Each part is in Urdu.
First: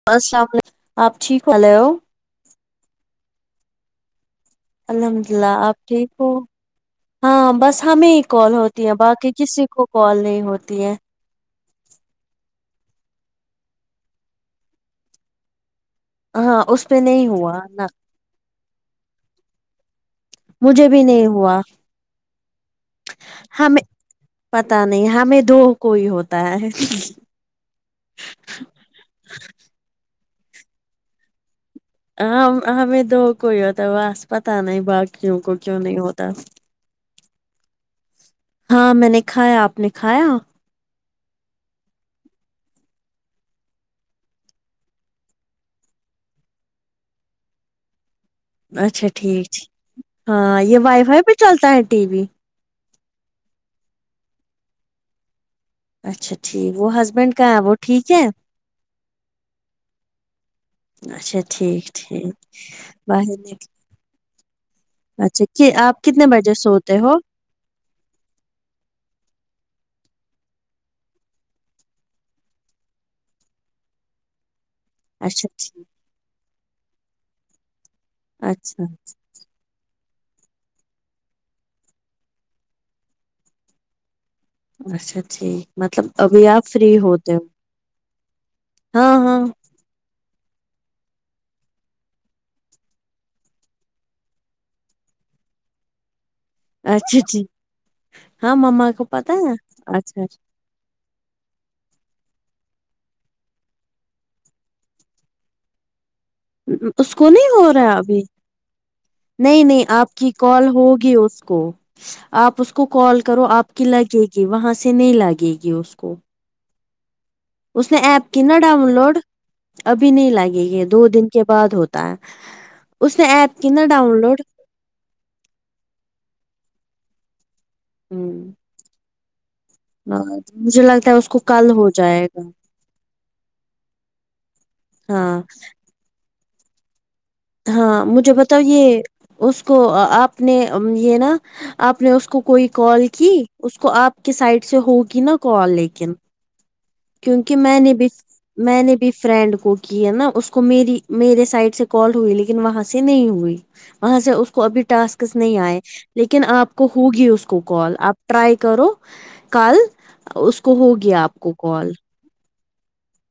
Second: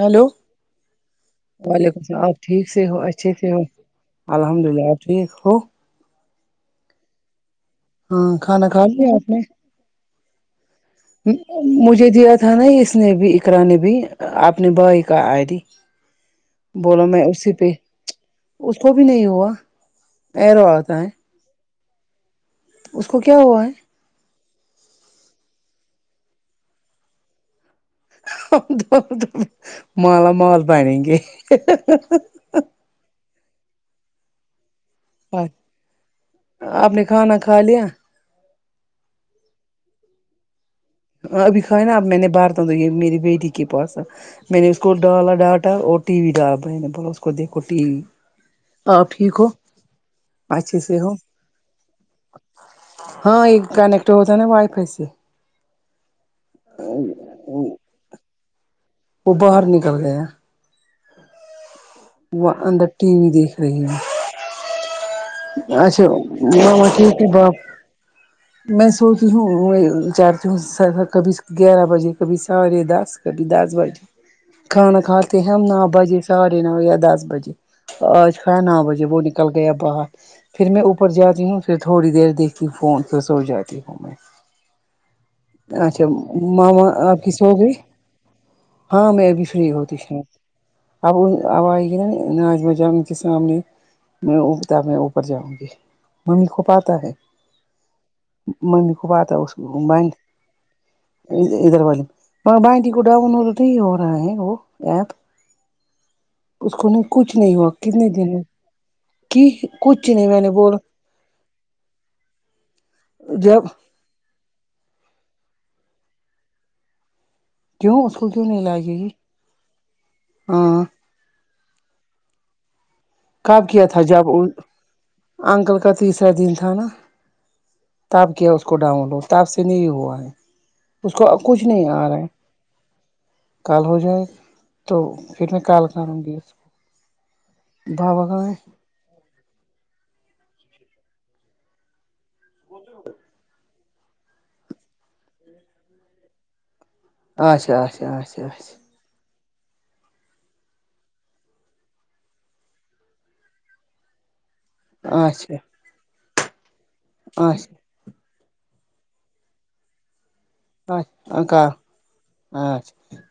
ہیلو السلام علیکم آپ ٹھیک ہو ہلو وعلیکم السلام آپ ٹھیک سے ہو اچھے سے ہو الحمد اللہ الحمد للہ آپ ٹھیک ہو ہاں بس ہمیں ہی ہاں کال کھانا کھا ہوتی ہے لیا آپ باقی نے کسی کو کال نہیں ہوتی ہے مجھے دیا تھا نا اس نے بھی اقرا نے بھی اپنے بھائی کا آئے ڈی ہاں اس پہ بولو میں نہیں ہوا اسی پہ نہ اس کو بھی نہیں ہوا ایرو مجھے آتا بھی ہے نہیں ہوا اس کو کیا ہوا ہمیں ہے پتہ نہیں ہمیں دو کوئی ہوتا ہے مالا مال بنیں گے ہم ہمیں دو کوئی ہوتا ہے وہس پتہ نہیں باقیوں کو کیوں نہیں ہوتا آپ نے کھانا کھا لیا ہاں میں نے کھایا آپ نے کھایا ہ ابھی کھائے نا اب میں نے بارتا ہوں تو یہ میری بیٹی کے پاس میں نے اس کو ڈالا ڈاٹا اور ٹی وی ڈالا میں نے بولا اس کو دیکھو ٹی وی اچھا آپ ٹھیک ہو ٹھیکھ ہاں یہ اچھے سے وائی ہو فائی پہ چلتا ہے ٹی وی ہاں یہ کنیکٹ ہوتا نا وائی فائی سے اچھا ٹھیک وہ ہسبینڈ کا ہے وہ ٹھیک ہے وہ باہر نکل گیا ہیں اچھا ٹھیک ٹھیک وہ اندر ٹی ب وی دیکھ رہی ہے اچھا کہ آپ کتنے بجے سوتے ہو وہ میں سوتی ہوں میں ا چارتی ہوں کبھی گیارہ بجے کبھی سارے دس کبھی دس بجے کھانا کھے اچھا ہیں نو ٹھیک بجے سارے ن ہو گیا دس بجے آج کھانو اچھا بجے وہ نکل گیا باہر پھر میں اوپر جاتی ہوں پھر تھوڑی دیر دیکھ کے فون پھرسو جاتی ہوں میں اچھا ٹھیک اچھا مطلب ابھی آپ ماما فری آپ کی ہوتے ہو سو گئے ہاں میں بھی فری ہوتی ش اب اب آئگی نہ نجم جان کے سامنے اگتا ج م خ پاتا ہے اچھا ٹھیک ہاں مما ممی کو پاتا پتا ہے اس بڈ اچھا ادھر والی مگر بقٹی کو ڈؤن لڈ نہیں ہو رہا ہے وہ ایپ اس کو کچھ نہیں ہوا ہو رہا کتنے ابھی دن ہو کہ نہیں نہیں کچھ آپ کی میں نے کال بولا ہوگی اس کو آپ اس کو کال کرو جب آپ کی لگے گی کہ وہاں سے نہیں لگے گی اس کو اس نے کیوں ایپ کو کی کیوں نا نہیں ڈاؤن لگے گی لوڈ ابھی نہیں لگے ہاں گی دو دن کے بعد ہوتا ہے اس نے ایپ ک کب نہ کیا تھا ڈاؤن جب لوڈ انکل کا تیسرا دن تھا نا ہ تاپ کیا اس کو ڈاؤن لوڈ تاپ سے نہیں ہوا ہے مجھے لگتا اس ہے کو اب کچھ کل نہیں ہو آ رہا ہے جائے گا کل ہو جائے تو ہاں پھر میں کال کروں گی اس ہاں بابا مجھے کہاں ہے بتاؤ یہ اس کو آپ نے یہ نا آپ نے اس کو کوئی کال کی اس کو آپ کے سائڈ سے ہوگی نا کال لیکن کیونکہ میں اچھا نے بھی اچھا اچھا میں اچھا نے فرینڈ کو کی ہے نا اس کو میری میرے سائڈ سے کال ہوئی لیکن وہاں سے نہیں ہوئی وہاں سے اس کو ابھی ٹاسک نہیں اچھا آئے لیکن آپ کو ہوگی اس کو اچھا کال آپ ٹرائی کرو کل اس کو اچک ہوگی آپ کو اچھا کال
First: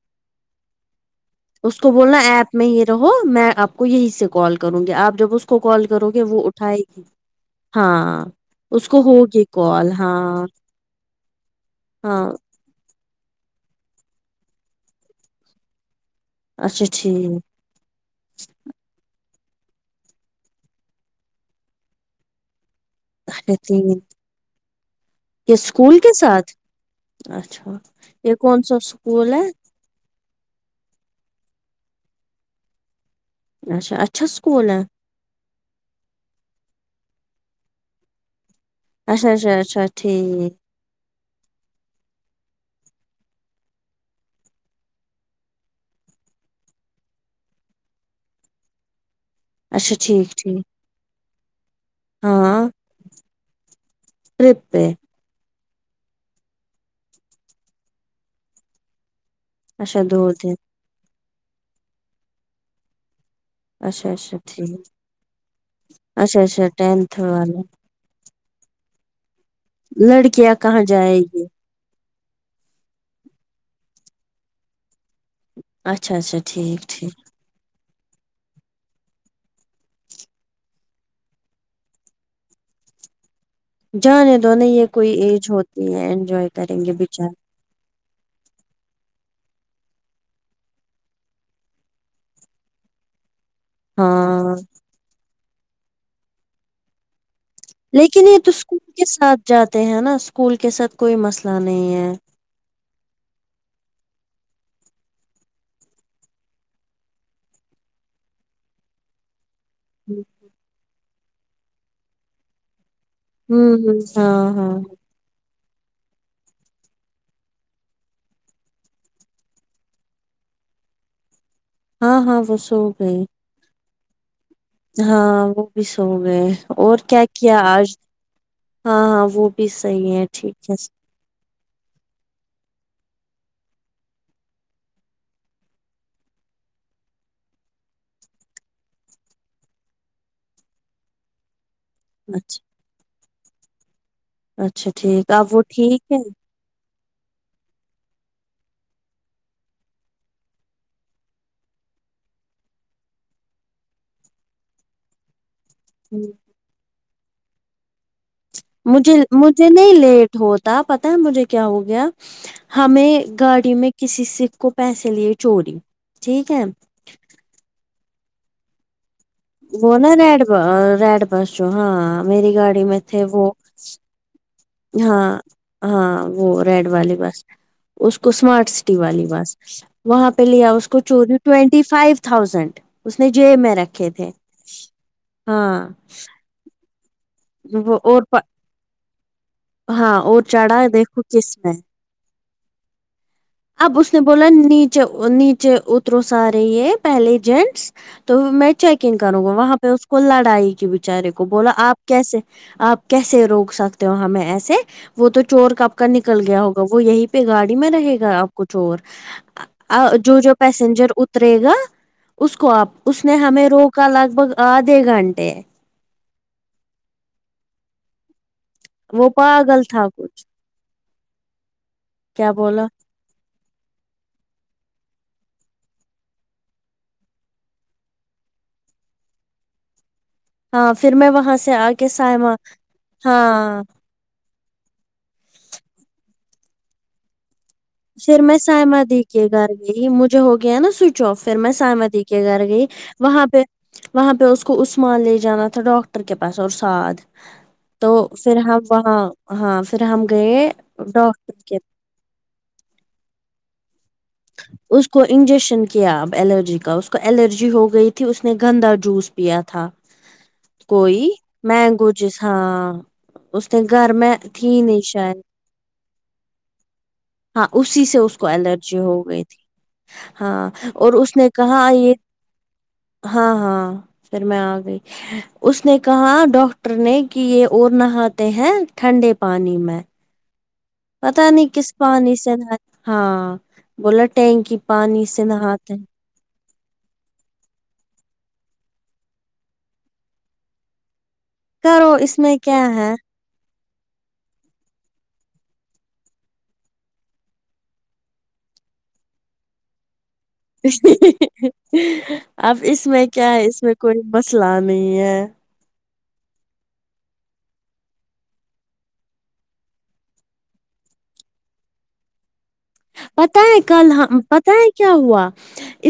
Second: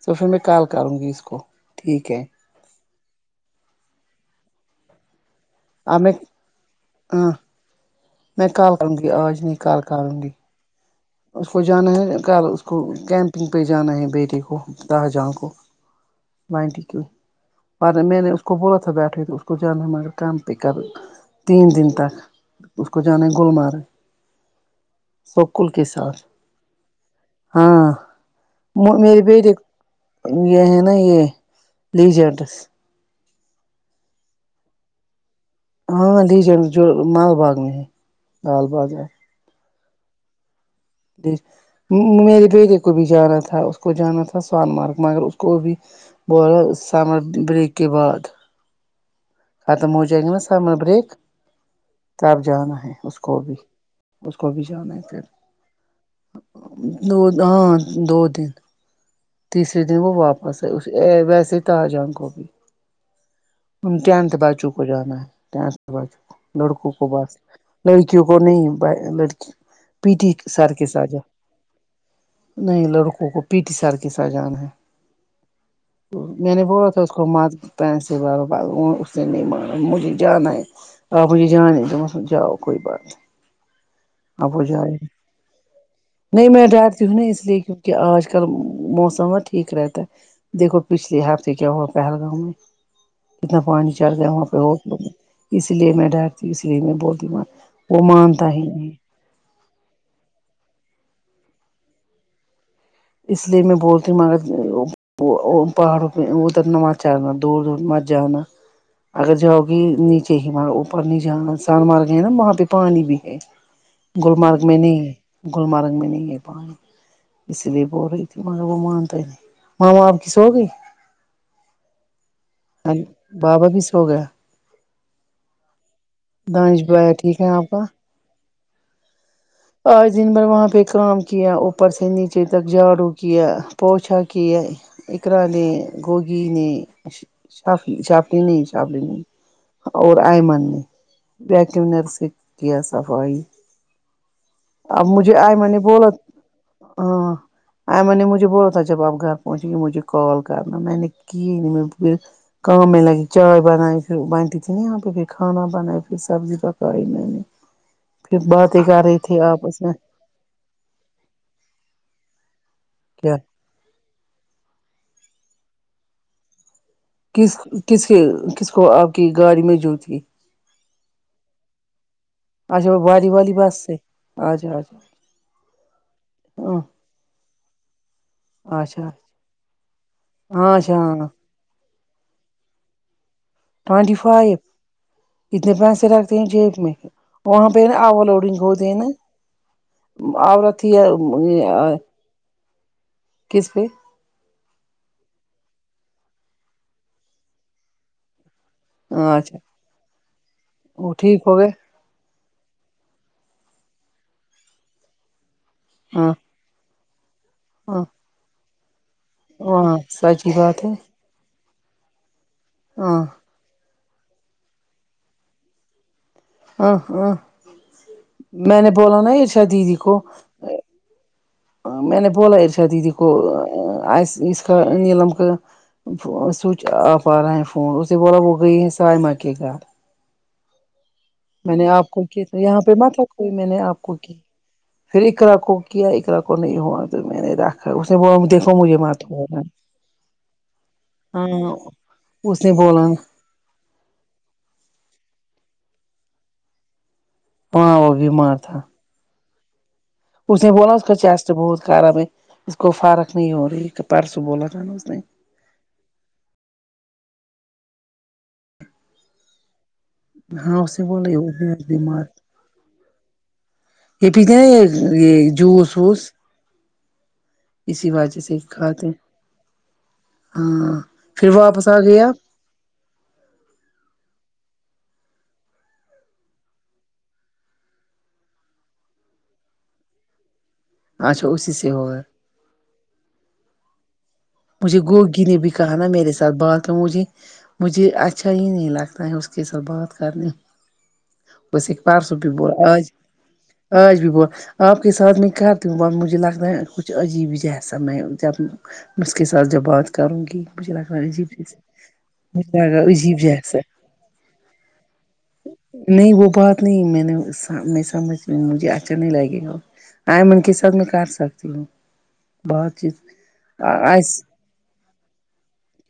دو پھر میں کال کروں گی اس کو اس کو ٹھیک بولنا ہے ایپ میں یہ رہو میں آپ کو یہی سے کال کروں گی آپ جب اس کو کال اب کرو میں گے وہ اٹھائے گی ہاں ہاں میں کال اس کو کروں گی ہوگی آج نہیں کال کروں گی ہاں اس کو جانا ہے ہاں ک اس کو کیمپنگ پہ جانا ہے بیٹے کو شاہجہاں کو نائنٹی اچھا کیو ٹھیک بعد میں میں نے اس کو بولا تھا بیٹھے تو پ جاب ہمارا کام پک اپ تین دن تک اس کو جانے گول اچھا مار تین یہ اسکول اسکول کے ساتھ اچھا ہاں یہ کون سا میرے اسکول ہے بیٹے یہ ہے نا یہ لیجے ایڈریس اچھا اچھا سکول ہے ہاں لیجنڈ جو مال باغ میں ہے لال باغ اچھا اچھا اچھا ٹھیک میرے بیٹے کو بھی جانا تھا اس کو جانا تھا سون مارگ مگر اس کو بھی بول سمر بریک کے بعد ختم اچھا ہوجائیں گے ٹھیک نا ٹھیک سمر بریک تو اب ہاں جانا ہے اس کو بھی اس کو بھی ٹرپ پہ جانا ہے پھر دو ہاں دو دن تیسرے دن اچھا وہ دو دن واپس ویسے ہی تاجہان کو بھی اچھا ٹینتھ اچھا بچوں ٹھیک کو جانا ہے ٹینتھ اچھا اچھا لڑکوں کو ٹینتھ بس والا لڑکیوں کو نہیں لڑکی پی ٹی لڑکیاں سر کہاں کے ساتھ جائے جا گی نہیں لڑکوں کو پی ٹی سر کی ساتھ جانا ہے اچھا اچھا میں نے ٹھیک بولا تھا اس ٹھیک کو مت پیسے و وہ اس نے نہیں مانا مجھے جانا ہے آپ مجھے جانےمس جاؤ کوئی بات نہیں جانے دو آپ وہ نا یہ جائے کوئی ایج ہوتی ہے انجوائے کریں گے بچارے کہ آج کل موسما ٹھیک رہتا ہے دیکھو پچھلے ہفتے کیا ہوا پہلگاؤں میں کتنا پانک چڑ گئے وہاں ہاں پہ ہوٹلوں میں اس لیے میں ڈرتی ہوں اس لیے میں بولتی مت لیکن یہ تو اسکول کے ساتھ جاتے ہیں نا اسکول کے ساتھ کوئی مسئلہ نہیں ہے اس لیے میں بولتی ہوں مگر پہاڑوں پہ ادھر مت جانا دور دور مت جانا اگر ج نیچے ہی اوپر نہیں جانا سر مار گئے نا وہاں پہ پانی میں ہوں ہ ہاں گلمرگ میں ہاں نہیں ہے گلمرگ میں نہیں ہے اس لیے بول رہی تھی مگر وہ مانتا نہیں ماما آپ کی سو گئی ہاں ہاں وہ سو گئی بابا بھی سو گیا ہاں وہ بھی سو گئے دانش اور بھیا کیا ٹھیک ہے کیا آپ کا آج ہاں ہاں وہ بھی آج صحیح ہے دن بھر وہاں ٹھیک ہے پہ کام کیا اپر سے نیچے تک جاڑو کیا پوچا کیا اقرا نے گوگی نے شافعی شافعی نہی شافعی نہیں اور ائمن نے ویکمنر سے اچھا کیا صفائی اچھا ٹھیک مجھے اب وہ آئمن نے ٹھیک ہے ائمن مجھے بولا تھا جب آپ گھر پونچی مجھے کال کرنا میں نے کی کام میں لگی چائے بنائی پھر بانٹی تھی پھر کھانا بنائی سبزی پکائی میں نے پھر ب مجھے مجھے نہیں لیٹ ہوتا پتا ہے مجھے کیا ہو گیا ہمیں کیا گاڑی میں کسی سیکھ کو پیسے لیے چوری ٹھیک ہے کس کس کے کس کو آپ کہ گاڑی میں وہ جو نا تھی ریڈ ریڈ بس جو ہاں میری گاڑی میں تھے وہ آ جھا ہاں ہاں وہ ریڈ والی بس اس کو اسمارٹ سٹی اچھا والی بس وہاں پہ لےیا ہاں اس اچھا کو ہاں چوری ٹینٹی فائیو تھاؤزینڈ اس نے جیب میں رکھے ٹوینٹی تھے فائیو اتنے ہاں پیسے رکھتے جیب میں وہاں پہ وہ نا اور اوور لوڈنگ ہوتے ہیں نا ہاں اور چڑھا عورت تھی دیکھو کس میں کس پہ اب اس نے بولا نیچے نیچے اترو سے یہ پہلے جینٹس تو میں چیک انگ کرو گا اچھا وہاں پہ اس کو لڑائی کے وہ بچارے ٹھیک کو ہو گئے بولا آپ کیسے آپ کیسے روک سکتے ہو ہمیں ایسے وہ تو چور کب کا ہاں نکل گیا ہوگا وہ یہی پہ گاڑی میں ہاں رہے گا آپ کو چور ہاں جو سچ ہی جو بات ہے پیسنجر اترے گا اسکو آپ ہاں اس نے ہمیں روکا لگ بھگ آدھے گھنٹے ہاں ہاں میں نے بولا وہ نا ارشا پاگل دیدی تھا کو کچھ میں نے بولا ارشا دیدی کو کوااس کا نعلم کا سوئچ آف آ رہا ہے فون اسے بولا وہ گئی ہے سائمہ کے گھر ہاں پھر میں وہاں سے میں نے آ کے آپ کو کیا سائما یہاں پہ مت رکھو میں نے ہاں آپ پھر اک ر کو کیا اکر کو نہیں ہوا تو میں نے ر پھر میں سائمہ دی کے گھر گئی مجھے ہو گیا نا سوئچ آف پھر میں ہاں سائمہ دی کے اس گھر نے گئی بولا وہاں پہ وہاں پہ اس کو عثمان لے جانا تھا ڈاکٹر کے پاس اور سعد ہاں تو وہ بیمار پھر ہم تھا وہاں ہاں پھر ہم اس گئے نے بولا اس کا چیسٹ ڈاکٹر کے بہت خراب ہے اس کو فارق نہیں ہو رہی ہے اس کو انجیکشن کیا اب الرجی کا اس کو الرجی ہو گئی تھی اس نے گندا جوس پیا تھا ہاں اس نے کوئی بولا یہ مینگو بیمار جس ہاں اس نے گھر یہ میں پیتے نا تھی نہیں یہ شاید یہ جوس ووس ہاں اسی سے اس کو الرجی ہوگی تھی ہاں اور اس نے پھر کہا واپس آ یہ گیا ہاں ہاں پھر میں آ گئی اس نے کہا ڈاکٹر نے کہ یہ اور نہاتے ہیں ٹھنڈے پانی میں اچھا پتا اسی نہیں سے کس ہوگا پانی سے نہایا ہاں بولا ٹینک مجھے گوگی نے بھی کہا نا میرے ساتھ بات کروں مجھے مجھے اچھا ہی نہیں لگتا ہے اس کے ساتھ بات کرنے بس ایک کرو پارسو اس بھی میں بول کیا آج ہے آج بھی بول آپ کے ساتھ میں کرتی ہوں مجھے لگرہا ہے کچھ عجیب ہی جیسا میں جب اسکے ساتھ جب بات کرونگی مجھے لگرہا ہے عیب جیس مجھے اب لگرہا اس میں عجیب کیا جیس ہے اس میں کوئی مسئلہ نہیں ہے نہیں وہ بات نہیں میں نے میں سمجھ مجھے اچھا نہیں لگے گا آئمن کے سب میں کر سکتی ہوں بہت پتا ہے کل ہم پتا ہے کیا ہوا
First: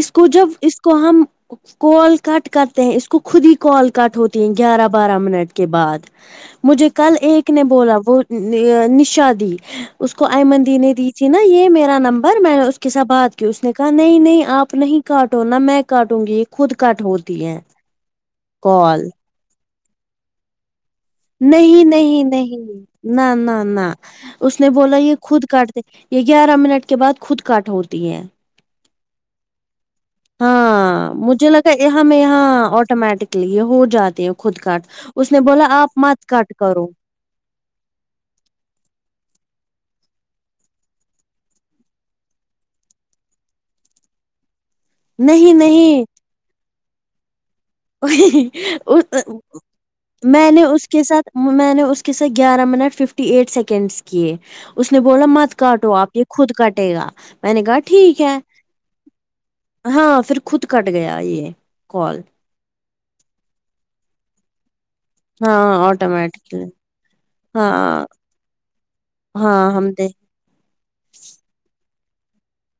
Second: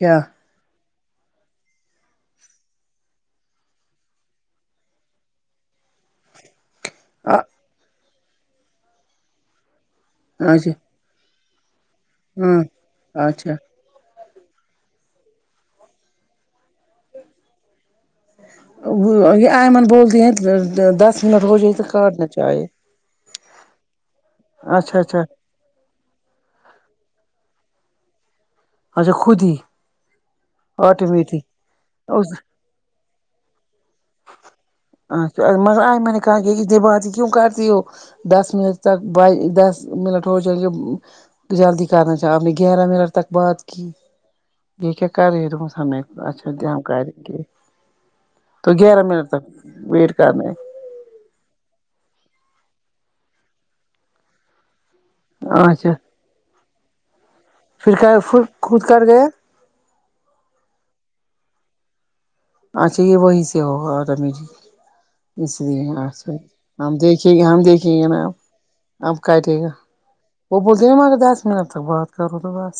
اس کو جب اس کو ہم کال کٹ کرتے ہیں اس کو خود ہی کال کٹ ہوتی ہے گیارہ بارہ منٹ کے بعد مجھے کل ایک نے بولا وہ ن نشہ دی اس کو آئمن اچھا دی نے دی تھی نا یہ میرا نمبر میں نے اس کے ساتھ ہاں بات کی اچھا اس نے نہیں نہیں آپ نہیں کاٹو نا میں کاٹوں گی یہ خود کاٹ ہوتی ہے کال یہ آئمن بولتی ہیں دس منٹ ہو جائے تو نہیں نہیں کاٹنا چاہیے نہیں نہ نہ نہ اس نے بولا اچھا یہ اچھا خود کاٹ یہ گیارہ منٹ کے بعد خود کاٹ ہوتی ہیں اچھا خودی ہاں مجھے لگا یہ ہمیں یہاں آٹومیٹکلی یہ ہو جاتی خود کٹ اس نے اچھا بولا مگر آپ آج میں نے مت کہا کہ کٹ اتنی کرو باتیں کیوں کرتی ہو دس منٹ تک بائی دس منٹ ہو جاے گے جلدی کرنا تھا آپ نے گیارہ منٹ تک بات کی یہ کیا کر رہی نہیں تمسام نہیں اچھا د ہم کر رہیں گے تو گیارہ منٹ تک ویٹ میں کرنے نے اس کے ساتھ میں نے اس کے ساتھ گیارہ منٹ ففٹی ایٹ سیکنڈس کیے اس نے بولا مت کاٹو اچھا آپ یہ خود کٹے گا میں نے کہا پھر کیا ٹھیک ہے پھر خود کر گیا ہاں پھر خود کٹ گیا یہ کال اچھا یہ وہی سے ہوگا رمی جی اس لیے ہاں اا آٹومیٹکلی ہم دیکھیے گے ہم دیکھیں ہاں گے نا آپ ہاں ہم دیکھ وہ بولتے ہیں نا اگر دس منٹ تک بات کروں تو بس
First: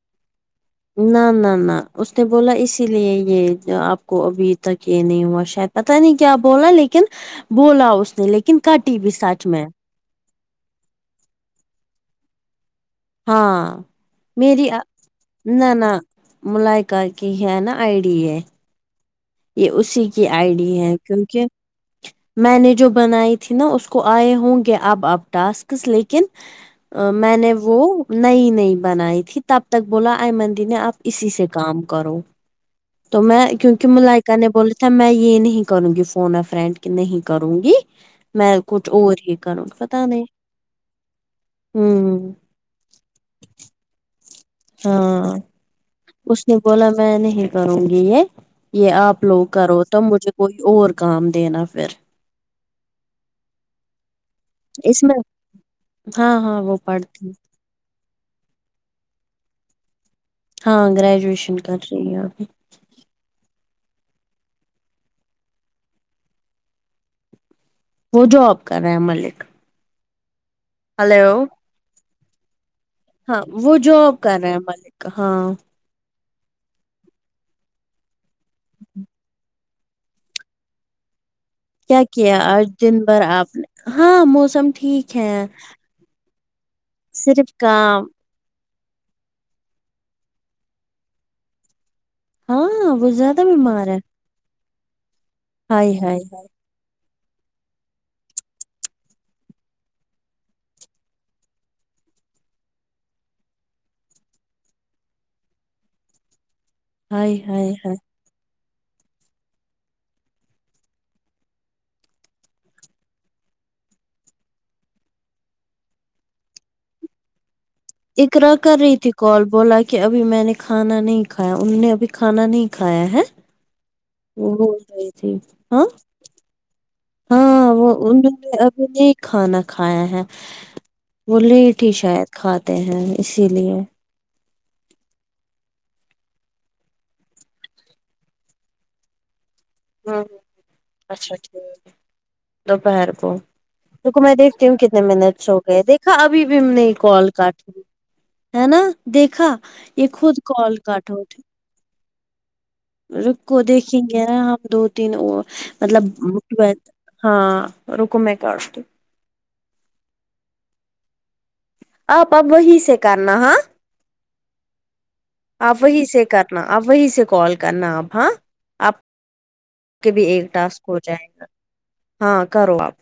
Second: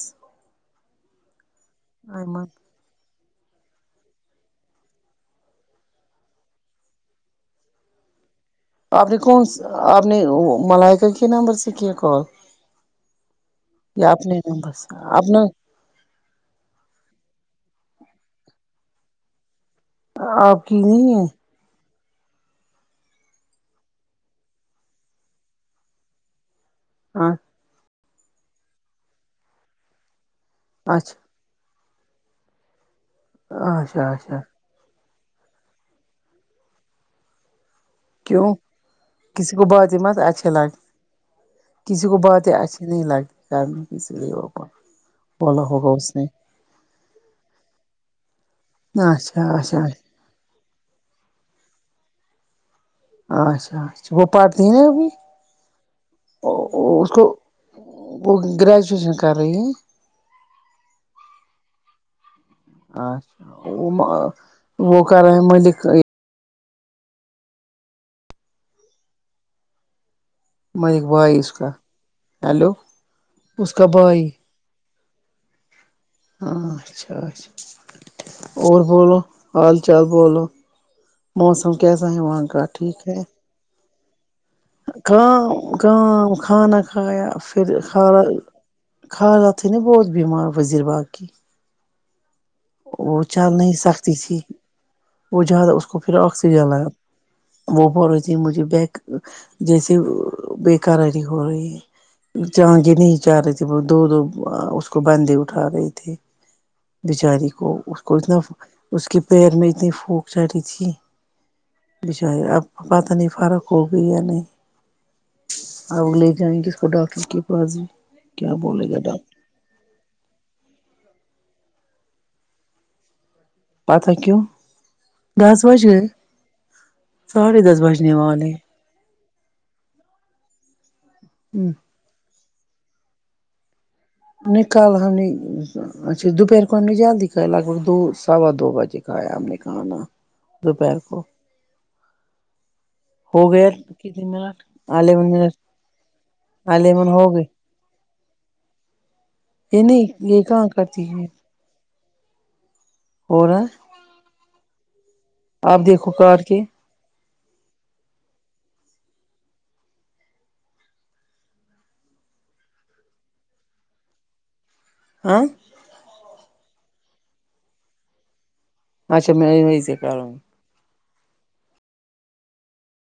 نہ نہ نہ اس نے ایمن بولا اس اسی لیے یہ آپ کو ابھی تک یہ نہیں ہوا شاید پتا نہیں کیا بولا لیکن بولا اس نے لیکن کاٹی آپ بھی نے کون سچ میں آپ نے ملائکہ کے نمبر سے کیا کال ہاں یا اپنے میری نمبر سے اپنا نہ نہ ملائکہ کی ہے نا آئی ڈی ہے یہ اسی کی آئی آپ ڈی کی ہے نہیں کیونکہ میں نے جو بنائی تھی نا اس کو آئے ہوں گے اب اب ٹاسکس لیکن ہاں میں نے وہ نئی نئی بنائی تھی تب تک بولا ایمن دی نے آپ اسی سے کام کرو تو میں اچھا کیونکہ اچھا ملائکہ اچھا نے بولا تھا میں یہ نہیں کروں گی فون آ فرینڈ کہ نہیں کروں گی کیوں میں کچھ اور ہی کسی کو کروں گی بات پتا مس نہیں اچھے لگ کسی کو ہوں باتیں اچھی نہیں لگتی شاید اسیلے وہ ہاں بولا ہوگا اس نے اس نے بولا میں نہیں کروں گی یہ یہ آپ اچھا لوگ کرو اچھا تو مجھے کوئی اور کام دینا پھر اچھا اچھا وہ پڑتی ہیں اس ابھی میں ہاں ہاں وہ اس کو پڑھتی وہ گریجویشن کر رہی ہیں ہاں گریجویشن کر رہی ہے ابھی اچھا وہ کر رہے ہیں ملک وہ جاب کر رہے ہیں ملک ملک بھائی ہلو اس کا ہیلو ہاں وہ اس کا جاب بھائی کر رہے ہیں ملک ہاں اں اچھا اچھا اور بولو حال چال بولو موسم کیا کیسا ہے کیا وہاں کا آج دن ٹھیک بھر ہے آپ نے ہاں موسم ٹھیک ہے کام کام کھانا کھایا صرف پھر کام کھانا خالہ تھی نا بہت بیمار وزیر باغ کی ہاں وہ زیادہ چل نہیں بیمار ہے سکتی تھی وہ زیادہ اس ہائے کو پھر ہائے آکسیجن لگا وہ بول رہی تھی مجھے بیک جیسے بے قراری ہو رہی ہے چل نہیں پارہی تھی وہ دو دو اس کو بندے اٹھا رہے تھے ہائے بچاری کو ہائے ہائے اس کو اتنا اس کے پیر میں اتنی پھونک چڑی تھی بچاری اب پتہ نہیں فرق ہوا بھی یانہیں اب لے جائیں گے اس کو ڈاکٹر کے پاس بھی اقرا کیا کر بولے رہی گا تھی ڈاکٹر کال بولا کہ ابھی میں نے کھانا نہیں کھایا انہوں نے ابھی کھانا نہیں کھایا ہے پتہ کیوں وہ ہو جائے تھ ہی دس ہاں بج گئے ساڑھے ہاں دس وہ بجنے انہوں والے نے ابھی نہیں کھانا کھایا ہے وہ ہیں لیٹ ہی شاید کھاتے ہیں اسی لیے نکال ہمانی اچھا دوپہر کو ہم نے جلدی کھائے لگ بگ دو سوا دو بجے کائے ہم نے ک ہوں اچھا ٹھیک ہے دوپہر کو ہو گیا دک کتنے میں منٹ دیکھتی ہوں کتنے الیون منٹس منٹ ہو گئے دیکھا ابھی بھی ہم نے الیون ہو کال گئے کاٹ ہے نا دیکھا یہ نہیں خود کہاں کال کرتی کاٹ ہے ہوٹے ر ہو کوو رہا ہے دیکھیں گے نا ہم دو تین آپ مطلب دیکھو کر کے ہاں رکوم کاٹتی آپ اب وہی سے کرنا ہے ہاں اپ وہی سے کرنا اپ وہی سے کال کرنا آپ ہاں آپ اچھا م ہی کے بھی ایک ٹاسک ہو جائے گا ہاں کرو آپ